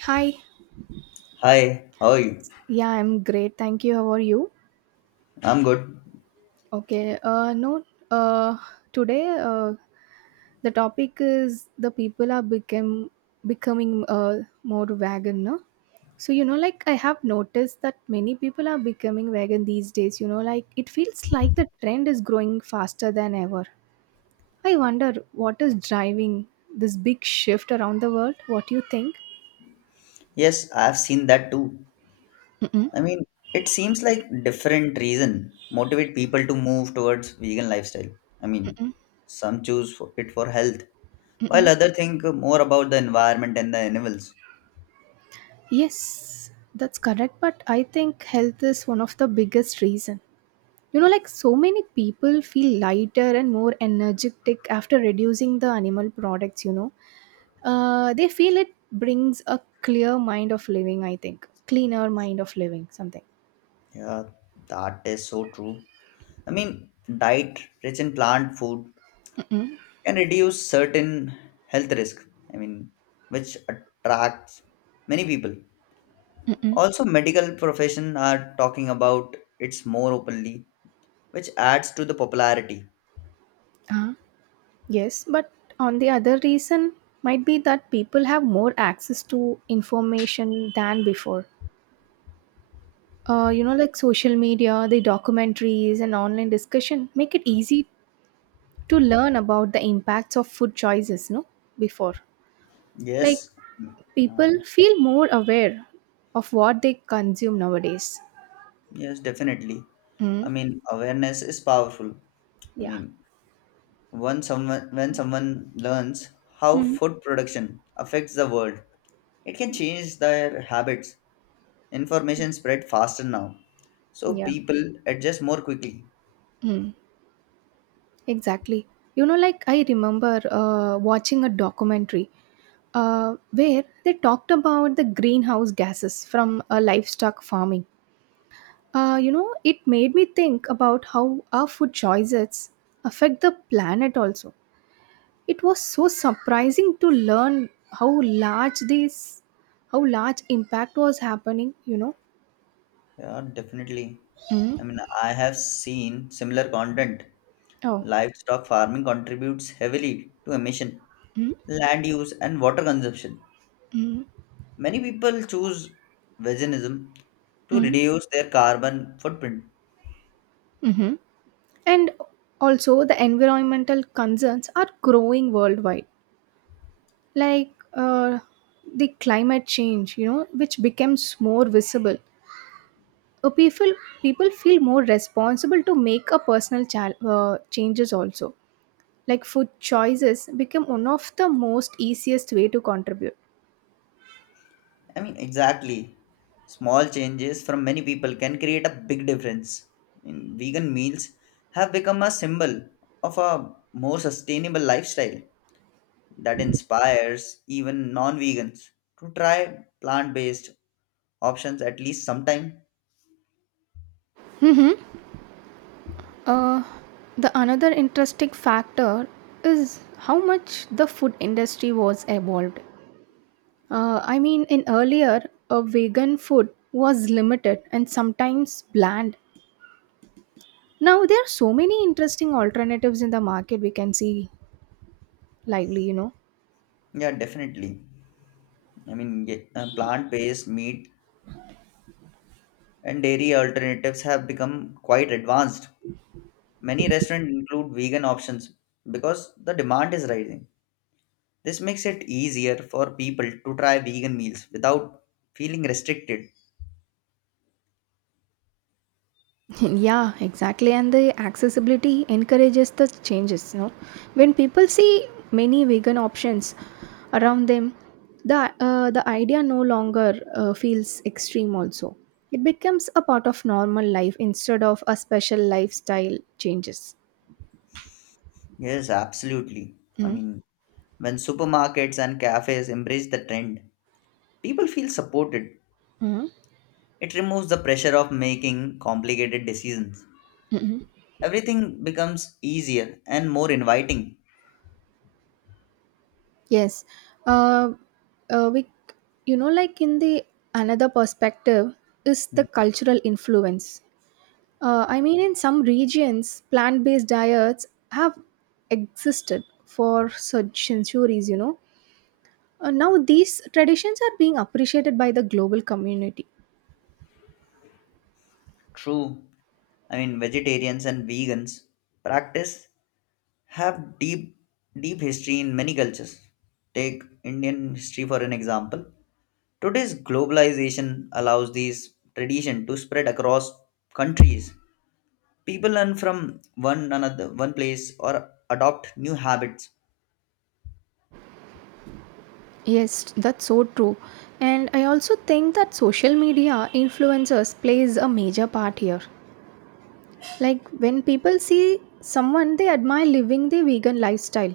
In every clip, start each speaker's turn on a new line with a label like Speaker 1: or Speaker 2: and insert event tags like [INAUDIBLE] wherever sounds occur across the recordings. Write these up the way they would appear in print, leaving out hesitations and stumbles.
Speaker 1: Hi.
Speaker 2: Hi, how are you?
Speaker 1: Yeah, I'm great. Thank you. How are you?
Speaker 2: I'm good.
Speaker 1: Okay. No. Uh, Today, the topic is the people are become becoming more vegan. No? Like I have noticed that many people are becoming vegan these days. Like it feels like the trend is growing faster than ever. I wonder what is driving this big shift around the world. What do you think?
Speaker 2: Yes, I've seen that too.
Speaker 1: Mm-mm.
Speaker 2: I mean, it seems like different reason motivate people to move towards vegan lifestyle. I mean, some choose for it for health, while
Speaker 1: Mm-mm.
Speaker 2: other think more about the environment and the animals.
Speaker 1: Yes, that's correct. But I think health is one of the biggest reason. Like so many people feel lighter and more energetic after reducing the animal products. They feel it brings a clear mind of living. I think cleaner mind of living. Something.
Speaker 2: Yeah, that is so true. I mean, diet rich in plant food
Speaker 1: Mm-mm,
Speaker 2: can reduce certain health risk. I mean, which attracts many people.
Speaker 1: mm-mm.
Speaker 2: Also, medical profession are talking about it's more openly, which adds to the popularity.
Speaker 1: Uh, yes, but on the other reason might be that people have more access to information than before, like social media, the documentaries and online discussion make it easy to learn about the impacts of food choices, no? Before. Like
Speaker 2: Yes,
Speaker 1: people
Speaker 2: uh,
Speaker 1: feel more aware of what they consume nowadays.
Speaker 2: yes, definitely.
Speaker 1: Mm.
Speaker 2: Awareness is powerful. I
Speaker 1: Yeah.
Speaker 2: mean, when someone learns how
Speaker 1: Mm.
Speaker 2: food production affects the world, it can change their habits. Information spread faster now, so
Speaker 1: Yeah.
Speaker 2: people adjust more quickly.
Speaker 1: Mm. Exactly. Like I remember watching a documentary where they talked about the greenhouse gases from livestock farming. It made me think about how our food choices affect the planet also. It was so surprising to learn how how large impact was happening, you know.
Speaker 2: Yeah, definitely.
Speaker 1: Mm.
Speaker 2: I have seen similar content.
Speaker 1: Oh.
Speaker 2: Livestock farming contributes heavily to emission,
Speaker 1: Mm.
Speaker 2: land use, and water consumption.
Speaker 1: Mm.
Speaker 2: Many people choose veganism to
Speaker 1: Mm.
Speaker 2: reduce their carbon footprint.
Speaker 1: Mm-hmm. And also the environmental concerns are growing worldwide. Like the climate change, you know, which becomes more visible Uh, people people feel more responsible to make a personal changes also, like food choices become one of the most easiest way to contribute.
Speaker 2: Exactly. Small changes from many people can create a big difference. In vegan meals have become a symbol of a more sustainable lifestyle that inspires even non-vegans to try plant-based options at least sometime.
Speaker 1: Hmm. Uh, the another interesting factor is how much the food industry was evolved. I mean in earlier, a vegan food was limited and sometimes bland. Now there are so many interesting alternatives in the market we can see lively, you know.
Speaker 2: Yeah, definitely. Plant-based meat and dairy alternatives have become quite advanced. Many restaurants include vegan options because the demand is rising. This makes it easier for people to try vegan meals without feeling restricted.
Speaker 1: [LAUGHS] Yeah, exactly. And the accessibility encourages the changes. No, when people see many vegan options around them, the the idea no longer feels extreme. Also, it becomes a part of normal life instead of a special lifestyle changes.
Speaker 2: Yes, absolutely. I
Speaker 1: Mm,
Speaker 2: mean, when supermarkets and cafes embrace the trend, people feel supported.
Speaker 1: mm,
Speaker 2: It removes the pressure of making complicated decisions.
Speaker 1: mm.
Speaker 2: Everything becomes easier and more inviting.
Speaker 1: Yes. Uh, uh, we, like in the another perspective is the cultural influence. I mean, in some regions, plant based diets have existed for such centuries, you know. Now, these traditions are being appreciated by the global community.
Speaker 2: True. Vegetarians and vegans practice have deep, deep history in many cultures. Take Indian history for an example. Today's globalization allows these tradition to spread across countries. People learn from one another, one place, or adopt new habits.
Speaker 1: Yes, that's so true. And I also think that social media influencers plays a major part here. Like when people see someone they admire living the vegan lifestyle,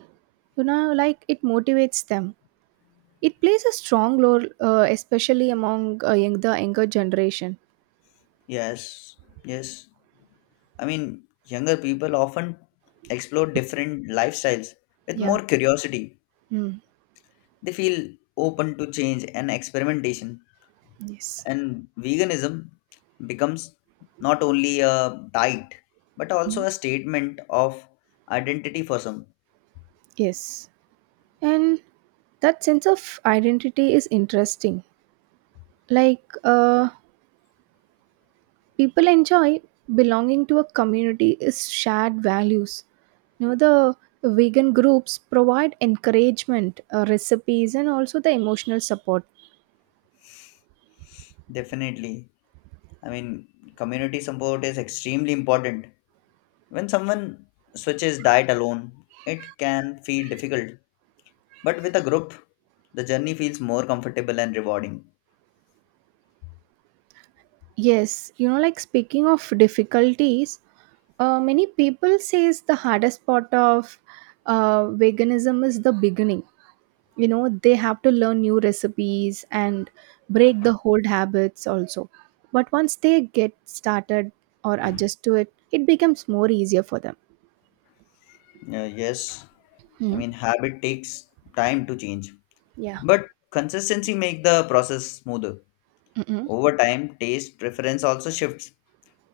Speaker 1: like it motivates them. It plays a strong role, especially among the younger generation.
Speaker 2: Yes, yes. Younger people often explore different lifestyles with
Speaker 1: Yeah.
Speaker 2: more curiosity.
Speaker 1: Mm,
Speaker 2: They feel open to change and experimentation,
Speaker 1: yes.
Speaker 2: and veganism becomes not only a diet but also
Speaker 1: Mhm.
Speaker 2: a statement of identity for some.
Speaker 1: Yes. And that sense of identity is interesting. Like, people enjoy belonging to a community is shared values. You know, the vegan groups provide encouragement, recipes, and also the emotional support.
Speaker 2: Definitely, I mean, community support is extremely important. When someone switches diet alone, it can feel difficult, but with a group, the journey feels more comfortable and rewarding.
Speaker 1: Yes, you know, like speaking of difficulties, many people says the hardest part of veganism is the beginning. You know, they have to learn new recipes and break the old habits also, but once they get started or adjust to it, it becomes more easier for them.
Speaker 2: Yes,
Speaker 1: Mm.
Speaker 2: habit takes time to change,
Speaker 1: Yeah.
Speaker 2: but consistency make the process smoother.
Speaker 1: Mm-mm.
Speaker 2: Over time, taste preference also shifts.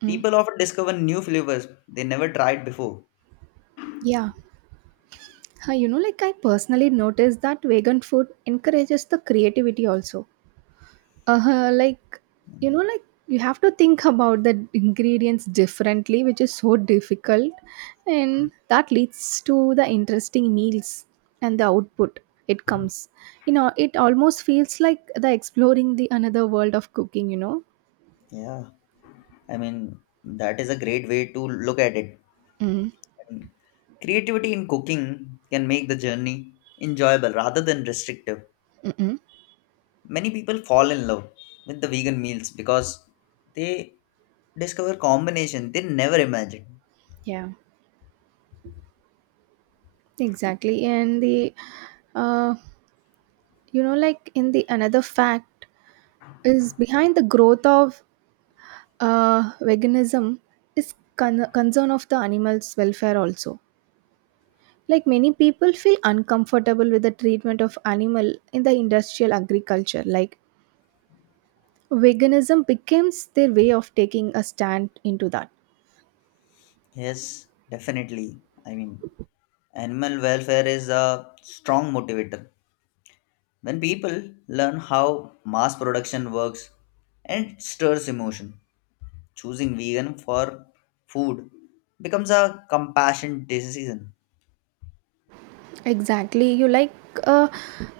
Speaker 1: Mm.
Speaker 2: People often discover new flavors they never tried before.
Speaker 1: Yeah. Huh, you know, like I personally noticed that vegan food encourages the creativity also. Like like you have to think about the ingredients differently, which is so difficult, and that leads to the interesting meals and the output it comes. You know, it almost feels like the exploring the another world of cooking. You know.
Speaker 2: Yeah, I mean, that is a great way to look at it.
Speaker 1: Mm.
Speaker 2: Creativity in cooking can make the journey enjoyable rather than restrictive.
Speaker 1: Mm-mm.
Speaker 2: Many people fall in love with the vegan meals because they discover combination they never imagined.
Speaker 1: Yeah, exactly. And uh, like in the another fact is behind the growth of veganism is concern of the animal's welfare also, like many people feel uncomfortable with the treatment of animal in the industrial agriculture, like veganism becomes their way of taking a stand into that.
Speaker 2: Yes, definitely. Animal welfare is a strong motivator. When people learn how mass production works and it stirs emotion, choosing vegan for food becomes a compassionate decision.
Speaker 1: Exactly, you like, uh,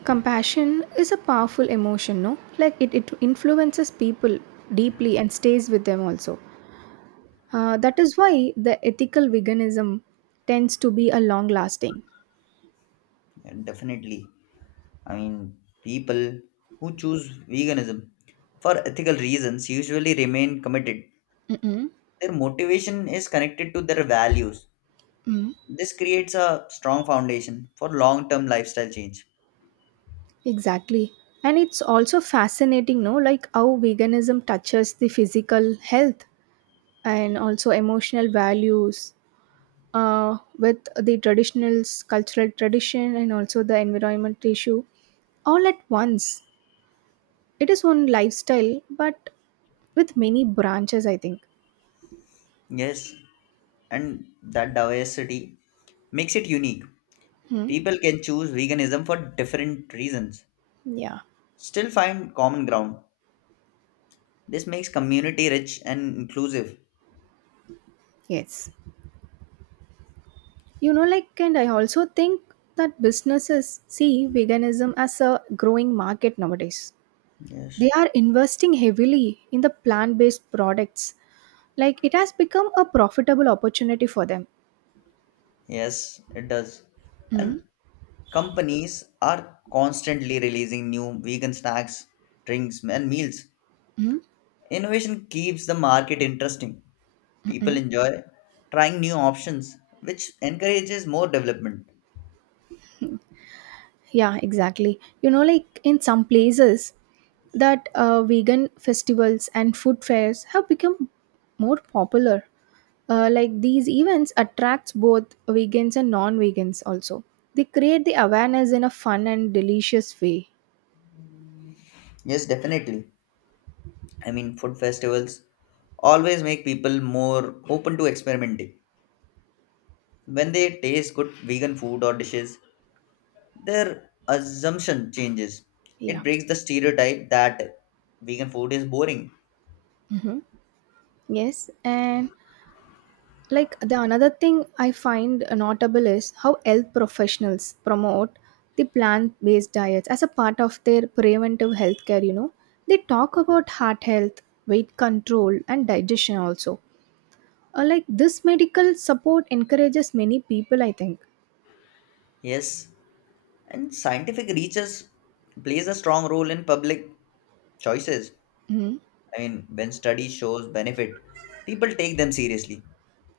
Speaker 1: compassion is a powerful emotion, no, like it influences people deeply and stays with them also. That is why the ethical veganism tends to be a long lasting.
Speaker 2: And definitely, I mean, people who choose veganism for ethical reasons usually remain committed.
Speaker 1: Mm-mm.
Speaker 2: Their motivation is connected to their values.
Speaker 1: Mm.
Speaker 2: This creates a strong foundation for long term lifestyle change.
Speaker 1: Exactly. And it's also fascinating, no, like how veganism touches the physical health and also emotional values with the traditional cultural tradition and also the environment issue all at once. It is one lifestyle, but with many branches, I think.
Speaker 2: Yes, and that diversity makes it unique.
Speaker 1: Hmm.
Speaker 2: People can choose veganism for different reasons,
Speaker 1: Yeah.
Speaker 2: still find common ground. This makes community rich and inclusive.
Speaker 1: Yes. Like, and I also think that businesses see veganism as a growing market nowadays.
Speaker 2: Yes,
Speaker 1: They are investing heavily in the plant based products. Like it has become a profitable opportunity for them.
Speaker 2: yes, it does.
Speaker 1: Mm,
Speaker 2: And companies are constantly releasing new vegan snacks, drinks, and meals.
Speaker 1: mm, mm,
Speaker 2: Innovation keeps the market interesting. People
Speaker 1: mm.
Speaker 2: enjoy trying new options, which encourages more development.
Speaker 1: Yeah, exactly. You know, like in some places, that vegan festivals and food fairs have become more popular. Like these events attracts both vegans and non-vegans also. They create the awareness in a fun and delicious way.
Speaker 2: Yes, definitely. Food festivals always make people more open to experimenting. When they taste good vegan food or dishes, their assumption changes.
Speaker 1: Yeah.
Speaker 2: It breaks the stereotype that vegan food is boring.
Speaker 1: Hmm. Yes, and like the another thing I find notable is how health professionals promote the plant-based diets as a part of their preventive health care. You know, they talk about heart health, weight control and digestion also. Like this medical support encourages many people, I think.
Speaker 2: Yes, and scientific research plays a strong role in public choices.
Speaker 1: Hmm.
Speaker 2: When study shows benefit, people take them seriously.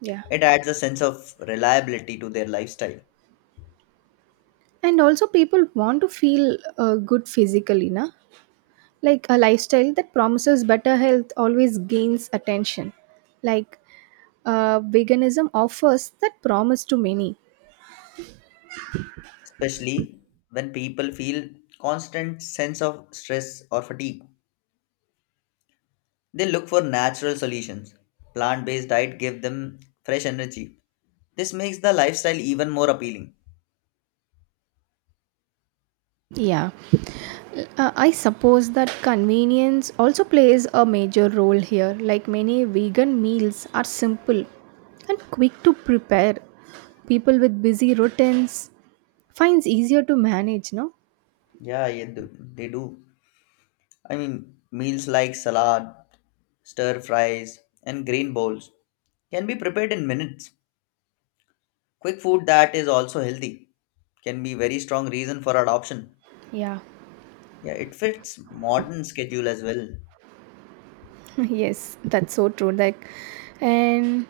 Speaker 1: Yeah.
Speaker 2: It adds a sense of reliability to their lifestyle.
Speaker 1: And also people want to feel good physically na, like a lifestyle that promises better health always gains attention, like veganism offers that promise to many.
Speaker 2: Especially when people feel constant sense of stress or fatigue. They look for natural solutions. Plant-based diet give them fresh energy. This makes the lifestyle even more appealing.
Speaker 1: Yeah, I suppose that convenience also plays a major role here. Like many vegan meals are simple and quick to prepare. People with busy routines finds easier to manage, no?
Speaker 2: Yeah, yeah, they do. Meals like salad, stir fries, and green bowls can be prepared in minutes. Quick food that is also healthy can be very strong reason for adoption.
Speaker 1: Yeah.
Speaker 2: Yeah, it fits modern schedule as well.
Speaker 1: [LAUGHS] Yes, that's so true. Like and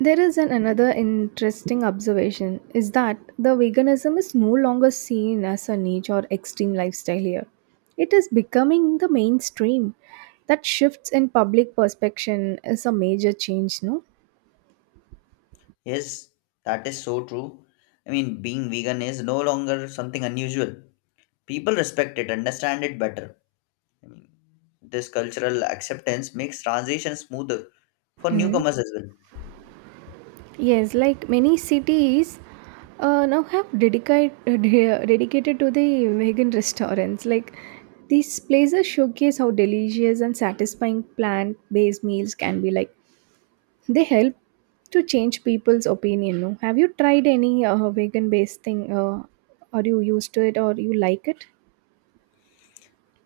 Speaker 1: there is an another interesting observation is that the veganism is no longer seen as a niche or extreme lifestyle here. It is becoming the mainstream. That shifts in public perception is a major change, no?
Speaker 2: Yes, that is so true. Being vegan is no longer something unusual. People respect it, understand it better. I mean, this cultural acceptance makes transition smoother for
Speaker 1: Mm.
Speaker 2: newcomers as well.
Speaker 1: Yes, like many cities now have dedicated to the vegan restaurants. Like these places showcase how delicious and satisfying plant-based meals can be, like they help to change people's opinion. No, have you tried any vegan based thing? Are you used to it or you like it?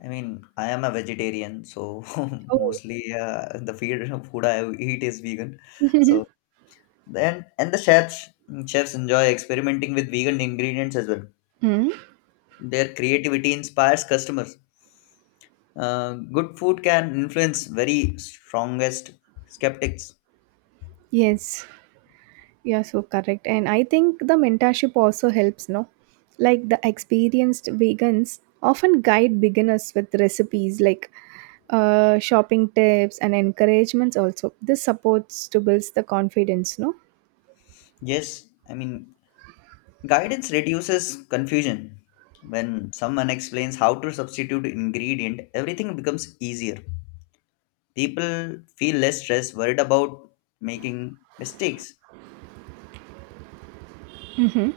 Speaker 2: I am a vegetarian, so [LAUGHS]
Speaker 1: Oh,
Speaker 2: mostly the feed, [LAUGHS] food I eat is vegan. So then, and the chefs enjoy experimenting with vegan ingredients as well.
Speaker 1: hmm,
Speaker 2: Their creativity inspires customers. Good food can influence very strongest skeptics.
Speaker 1: yes, you are so correct. And I think the mentorship also helps, no? Like the experienced vegans often guide beginners with recipes, like shopping tips and encouragements also. This supports to build the confidence, no?
Speaker 2: Yes, guidance reduces confusion. When someone explains how to substitute ingredient, everything becomes easier. People feel less stressed, worried about making mistakes.
Speaker 1: Mhm.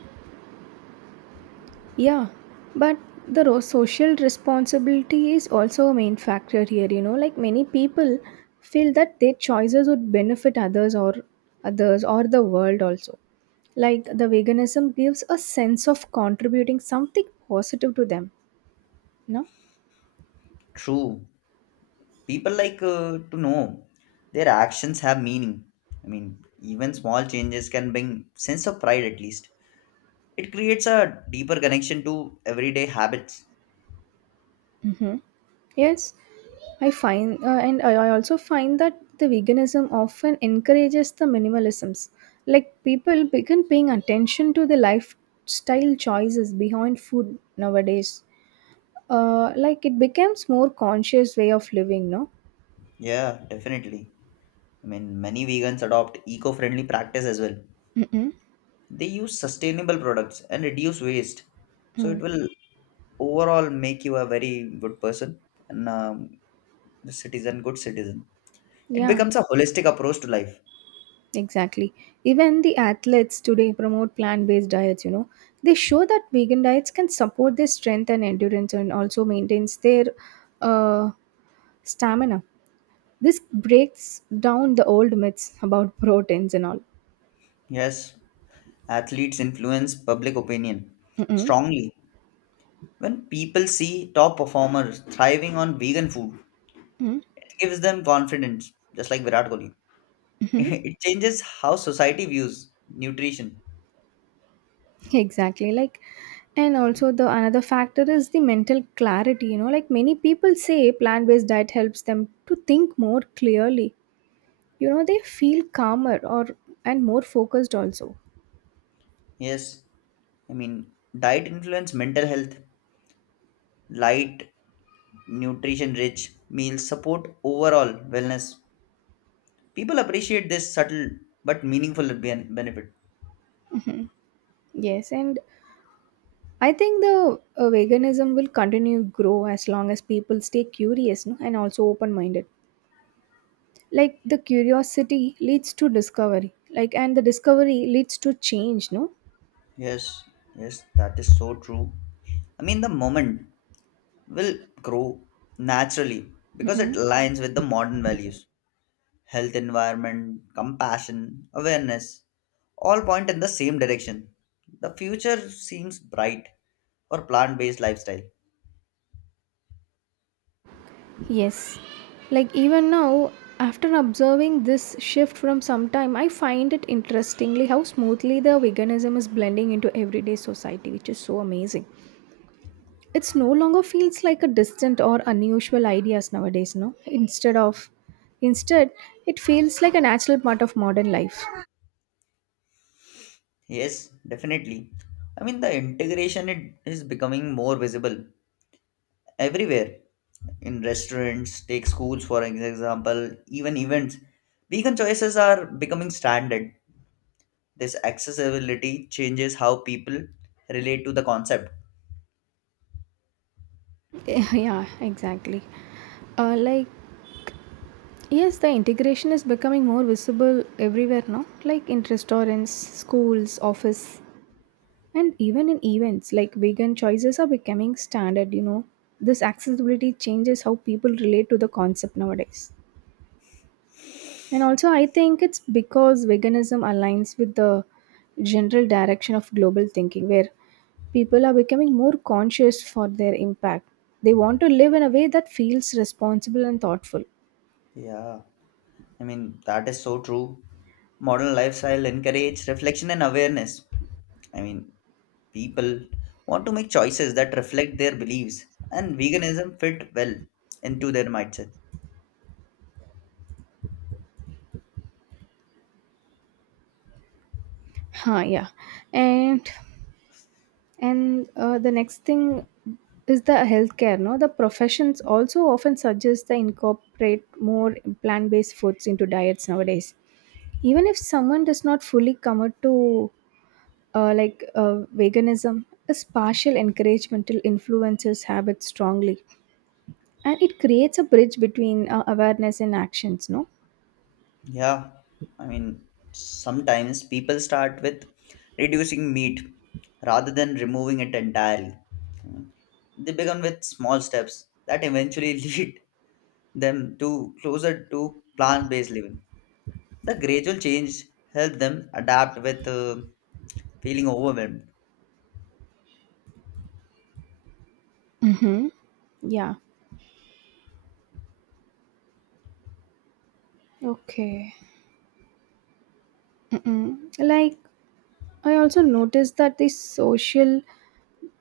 Speaker 1: Yeah, but the social responsibility is also a main factor here, you know, like many people feel that their choices would benefit others or the world also. Like the veganism gives a sense of contributing something positive to them, no?
Speaker 2: True, people like to know their actions have meaning. Even small changes can bring sense of pride at least. It creates a deeper connection to everyday habits.
Speaker 1: Mm-hmm. Yes. I also find that the veganism often encourages the minimalisms. Like people begin paying attention to the lifestyle choices behind food nowadays. Like it becomes more conscious way of living, no?
Speaker 2: Yeah, definitely. Many vegans adopt eco friendly practice as well.
Speaker 1: Mm-mm.
Speaker 2: They use sustainable products and reduce waste. So it
Speaker 1: Mm.
Speaker 2: will overall make you a very good person and a citizen, good citizen. It
Speaker 1: Yeah,
Speaker 2: becomes a holistic approach to life.
Speaker 1: exactly. Even the athletes today promote plant-based diets, you know. They show that vegan diets can support their strength and endurance and also maintains their uh, stamina. This breaks down the old myths about proteins and all.
Speaker 2: Yes, athletes influence public opinion
Speaker 1: Mm-mm.
Speaker 2: strongly. When people see top performers thriving on vegan food,
Speaker 1: Mm,
Speaker 2: it gives them confidence, just like Virat Kohli.
Speaker 1: mhm.
Speaker 2: [LAUGHS] It changes how society views nutrition.
Speaker 1: Exactly. Like, and also the another factor is the mental clarity. You know, like many people say, plant-based diet helps them to think more clearly. You know, they feel calmer or and more focused also.
Speaker 2: Yes, I mean, diet influence mental health. Light, nutrition rich meals support overall wellness. People appreciate this subtle but meaningful benefit.
Speaker 1: Hmm. Yes, and I think the veganism will continue to grow as long as people stay curious, no, and also open-minded. Like the curiosity leads to discovery, like, and the discovery leads to change, no.
Speaker 2: Yes, yes, that is so true. The moment will grow naturally because it
Speaker 1: Mm-mm.
Speaker 2: aligns with the modern values. Health, environment, compassion, awareness all point in the same direction. The future seems bright for plant based lifestyle.
Speaker 1: Yes. Like even now, after observing this shift from some time, I find it interestingly how smoothly the veganism is blending into everyday society, which is so amazing. It's no longer feels like a distant or unusual ideas nowadays, no, instead it feels like a natural part of modern life.
Speaker 2: Yes, definitely. The integration it is becoming more visible everywhere in restaurants, take schools for example, even events. Vegan choices are becoming standard. This accessibility changes how people relate to the concept.
Speaker 1: [LAUGHS] Yeah, exactly. uh, like Yes, the integration is becoming more visible everywhere now, like in restaurants, schools, office, and even in events, like vegan choices are becoming standard, you know. This accessibility changes how people relate to the concept nowadays. And also I think it's because veganism aligns with the general direction of global thinking where people are becoming more conscious for their impact. They want to live in a way that feels responsible and thoughtful.
Speaker 2: Yeah, that is so true. Modern lifestyle encourage reflection and awareness. I mean, People want to make choices that reflect their beliefs, and veganism fit well into their mindset.
Speaker 1: Huh, yeah. And And the next thing is the healthcare. No, the professions also often suggest they incorporate more plant-based foods into diets nowadays. Even if someone does not fully commit to veganism, is partial encouragement will influences habits strongly, and it creates a bridge between awareness and actions. No.
Speaker 2: Yeah, I mean, sometimes people start with reducing meat rather than removing it entirely. Mm. They begin with small steps that eventually [LAUGHS] lead them to closer to plant-based living. The gradual change helps them adapt with feeling overwhelmed.
Speaker 1: Mm-hmm. Yeah. Okay. Mm-mm. Like I also noticed that the social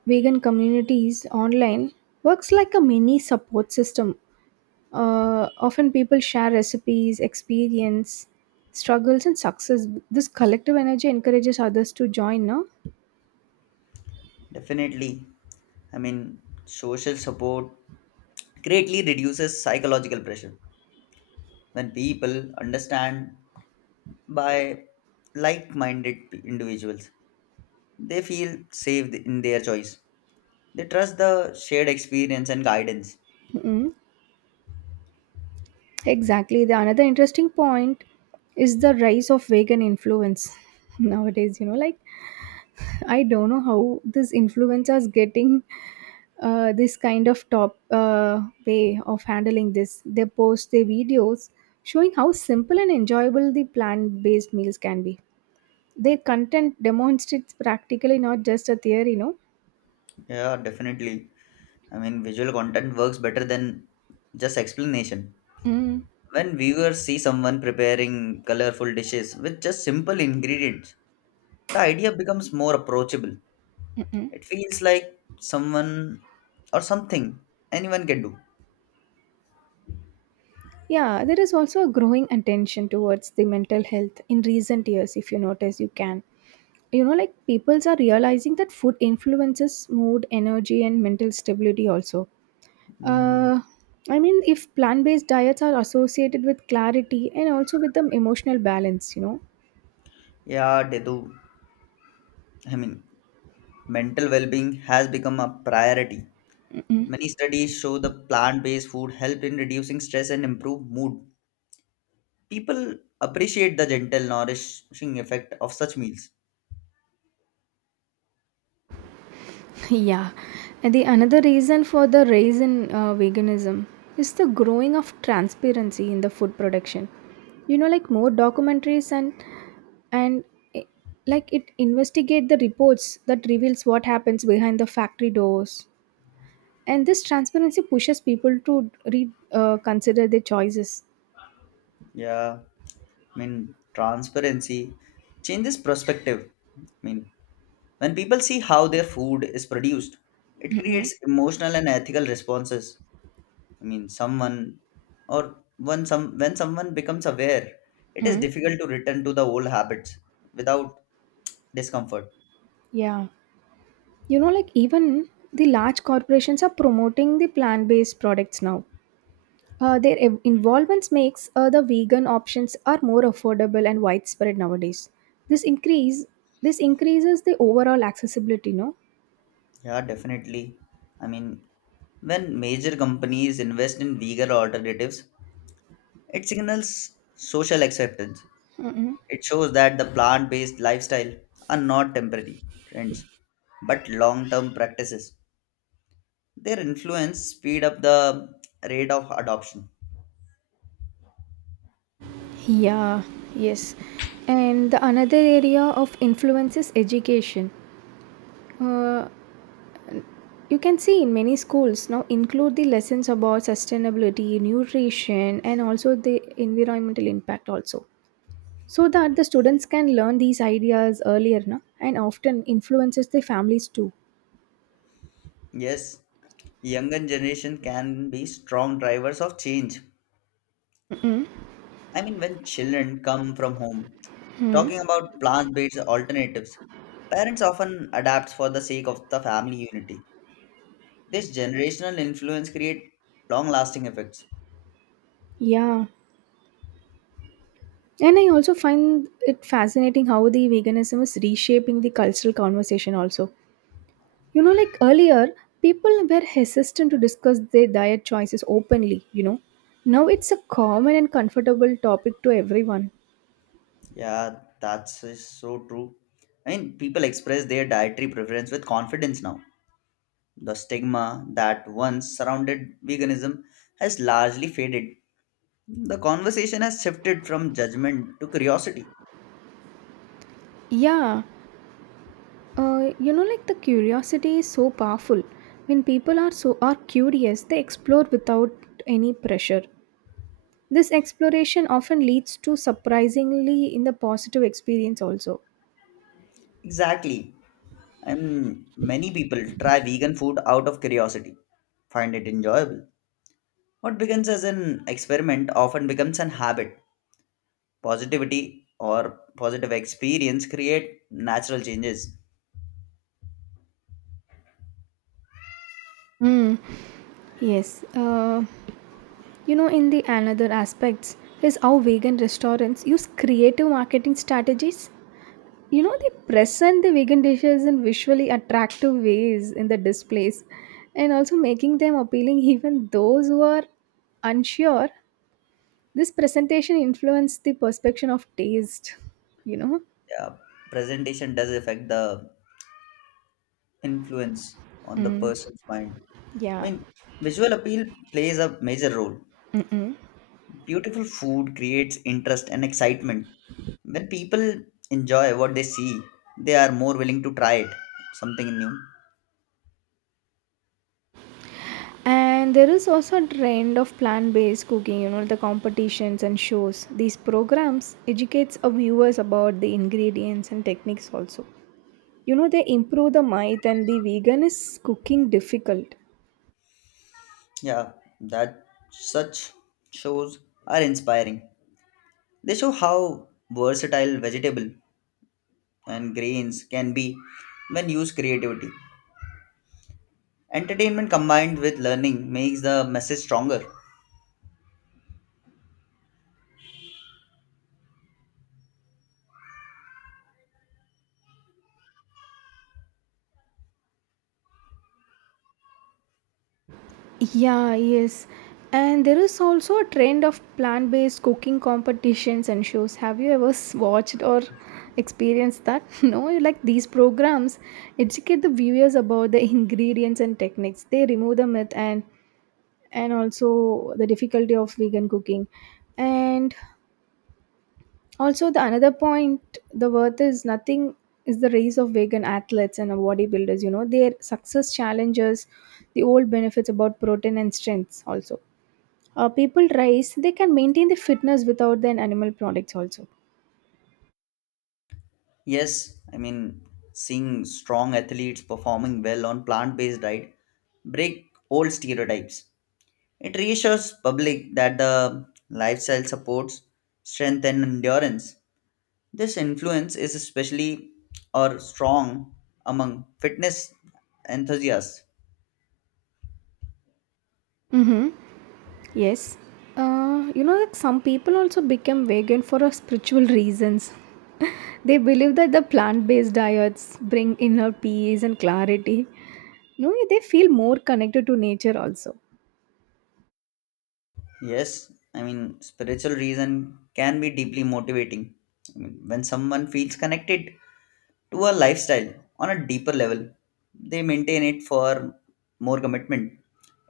Speaker 1: vegan communities online works like a mini support system. Often people share recipes, experience, struggles, and success. This collective energy encourages others to join. No,
Speaker 2: Definitely, I mean, social support greatly reduces psychological pressure when people understand by like-minded individuals, they feel safe in their choice. They trust the shared experience and guidance.
Speaker 1: mm, exactly. The another interesting point is the rise of vegan influence [LAUGHS] nowadays. You know, like I don't know how this influencers getting this kind of top way of handling this. They post their videos showing how simple and enjoyable the plant-based meals can be. Their content demonstrates practically not just a theory, no.
Speaker 2: Yeah, definitely. Visual content works better than just explanation.
Speaker 1: Mm,
Speaker 2: When viewers see someone preparing colorful dishes with just simple ingredients, the idea becomes more approachable.
Speaker 1: mm-mm.
Speaker 2: It feels like someone or something anyone can do.
Speaker 1: Yeah, there is also a growing attention towards the mental health in recent years. If you notice, you can. You know, like peoples are realizing that food influences mood, energy, and mental stability also.
Speaker 2: Mm.
Speaker 1: Uh, I mean, if plant based diets are associated with clarity and also with the emotional balance, you know.
Speaker 2: Yeah, Detu, I mean, mental well-being has become a priority. Many studies show the plant-based food helped in reducing stress and improve mood. People appreciate the gentle, nourishing effect of such meals.
Speaker 1: [LAUGHS] yeah. And the another reason for the rise in veganism is the growing of transparency in the food production. You know, like more documentaries and and eh, like it investigate the reports that reveals what happens behind the factory doors. And this transparency pushes people to re consider their choices.
Speaker 2: Yeah, transparency changes perspective. I mean, when people see how their food is produced, it
Speaker 1: Mm-mm.
Speaker 2: creates emotional and ethical responses. Someone or when some when someone becomes aware, it is
Speaker 1: Mm.
Speaker 2: difficult to return to the old habits without discomfort.
Speaker 1: Yeah. You know, like even the large corporations are promoting the plant-based products now. Their involvements makes the vegan options are more affordable and widespread nowadays. This increase this increases the overall accessibility, no?
Speaker 2: Yeah, definitely. I mean, when major companies invest in vegan alternatives, it signals social acceptance.
Speaker 1: Mm-mm.
Speaker 2: It shows that the plant-based lifestyle are not temporary trends, but long-term practices. Their influence speed up the rate of adoption.
Speaker 1: Yeah, yes. And the another area of influence is education. Uh, you can see in many schools now include the lessons about sustainability, nutrition, and also the environmental impact also. So that the students can learn these ideas earlier, na? And often influences their families too.
Speaker 2: Yes, younger generation can be strong drivers of change.
Speaker 1: Mm-hmm.
Speaker 2: When children come from home, talking about plant-based alternatives, parents often adapt for the sake of the family unity. This generational influence create long-lasting effects.
Speaker 1: Yeah, and I also find it fascinating how the veganism is reshaping the cultural conversation also. You know, like earlier people were hesitant to discuss their diet choices openly, you know, now it's a common and comfortable topic to everyone.
Speaker 2: Yeah, that's is so true. People express their dietary preference with confidence now. The stigma that once surrounded veganism has largely faded. The conversation has shifted from judgment to curiosity.
Speaker 1: Yeah. You know, like the curiosity is so powerful. When people are curious, they explore without any pressure. This exploration often leads to surprisingly in the positive experience also.
Speaker 2: Exactly. And many people try vegan food out of curiosity, find it enjoyable. What begins as an experiment often becomes an habit. Positivity or positive experience create natural changes.
Speaker 1: Mm, yes. You know, in the another aspects is how vegan restaurants use creative marketing strategies. You know, they present the vegan dishes in visually attractive ways in the displays, and also making them appealing [LAUGHS] even those who are unsure. This presentation influenced the perception of taste, you know.
Speaker 2: Yeah, presentation does affect the influence on the
Speaker 1: Mm,
Speaker 2: person's mind. I
Speaker 1: yeah.
Speaker 2: mean, visual appeal plays a major role.
Speaker 1: Mm-mm.
Speaker 2: Beautiful food creates interest and excitement. When people enjoy what they see, they are more willing to try it, something new.
Speaker 1: And there is also a trend of plant-based cooking, you know, the competitions and shows. These programs educates our viewers about the ingredients and techniques also. You know, they improve the myth and the vegan is cooking difficult.
Speaker 2: Yeah, that such shows are inspiring. They show how versatile vegetable and grains can be when used creativity. Entertainment combined with learning makes the message stronger.
Speaker 1: Yeah, yes. And there is also a trend of plant based cooking competitions and shows. Have you ever watched or experienced that? [LAUGHS] No, you like these programs educate the viewers about the ingredients and techniques. They remove the myth and also the difficulty of vegan cooking. And also the another point the worth is nothing is the race of vegan athletes and bodybuilders, you know, their success challenges, the old benefits about protein and strengths also. People rise. They can maintain the fitness without their animal products also.
Speaker 2: Yes, seeing strong athletes performing well on plant-based diet break old stereotypes. It reassures public that the lifestyle supports strength and endurance. This influence is especially or strong among fitness enthusiasts.
Speaker 1: Mm-hmm. Yes. You know, like some people also become vegan for a spiritual reasons. [LAUGHS] they believe that the plant-based diets bring inner peace and clarity. No, they feel more connected to nature also.
Speaker 2: Yes, spiritual reason can be deeply motivating. When someone feels connected to a lifestyle on a deeper level, they maintain it for more commitment.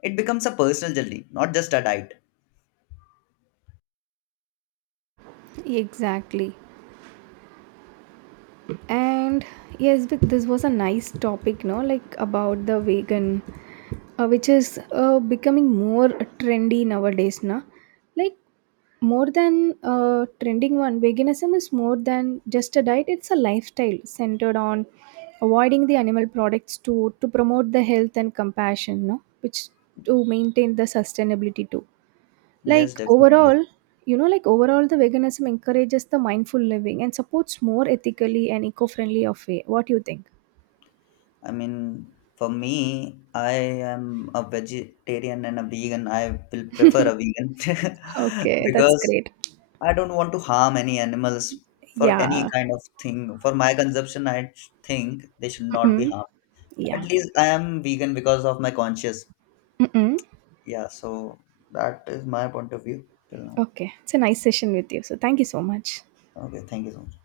Speaker 2: It becomes a personal journey, not just a diet.
Speaker 1: Exactly. And yes, this was a nice topic, no, like about the vegan, which is becoming more trendy nowadays, na, like more than trending one. Veganism is more than just a diet. It's a lifestyle centered on avoiding the animal products to promote the health and compassion, no, which to maintain the sustainability too.
Speaker 2: Yes,
Speaker 1: Like
Speaker 2: definitely.
Speaker 1: overall, you know, like overall, the veganism encourages the mindful living and supports more ethically and eco-friendly of way. What do you think?
Speaker 2: For me, I am a vegetarian and a vegan. I will prefer a
Speaker 1: [LAUGHS]
Speaker 2: vegan [LAUGHS]
Speaker 1: Okay, that's
Speaker 2: because
Speaker 1: great.
Speaker 2: I don't want to harm any animals for any
Speaker 1: Yeah.
Speaker 2: kind of thing. For my consumption, I think they should not be
Speaker 1: Mm-mm.
Speaker 2: harmed. At
Speaker 1: Yeah.
Speaker 2: least I am vegan because of my conscience.
Speaker 1: Mm-mm.
Speaker 2: Yeah, so that is my point of view till now.
Speaker 1: Okay. It's a nice session with you. So thank you so much.
Speaker 2: Okay, thank you so much.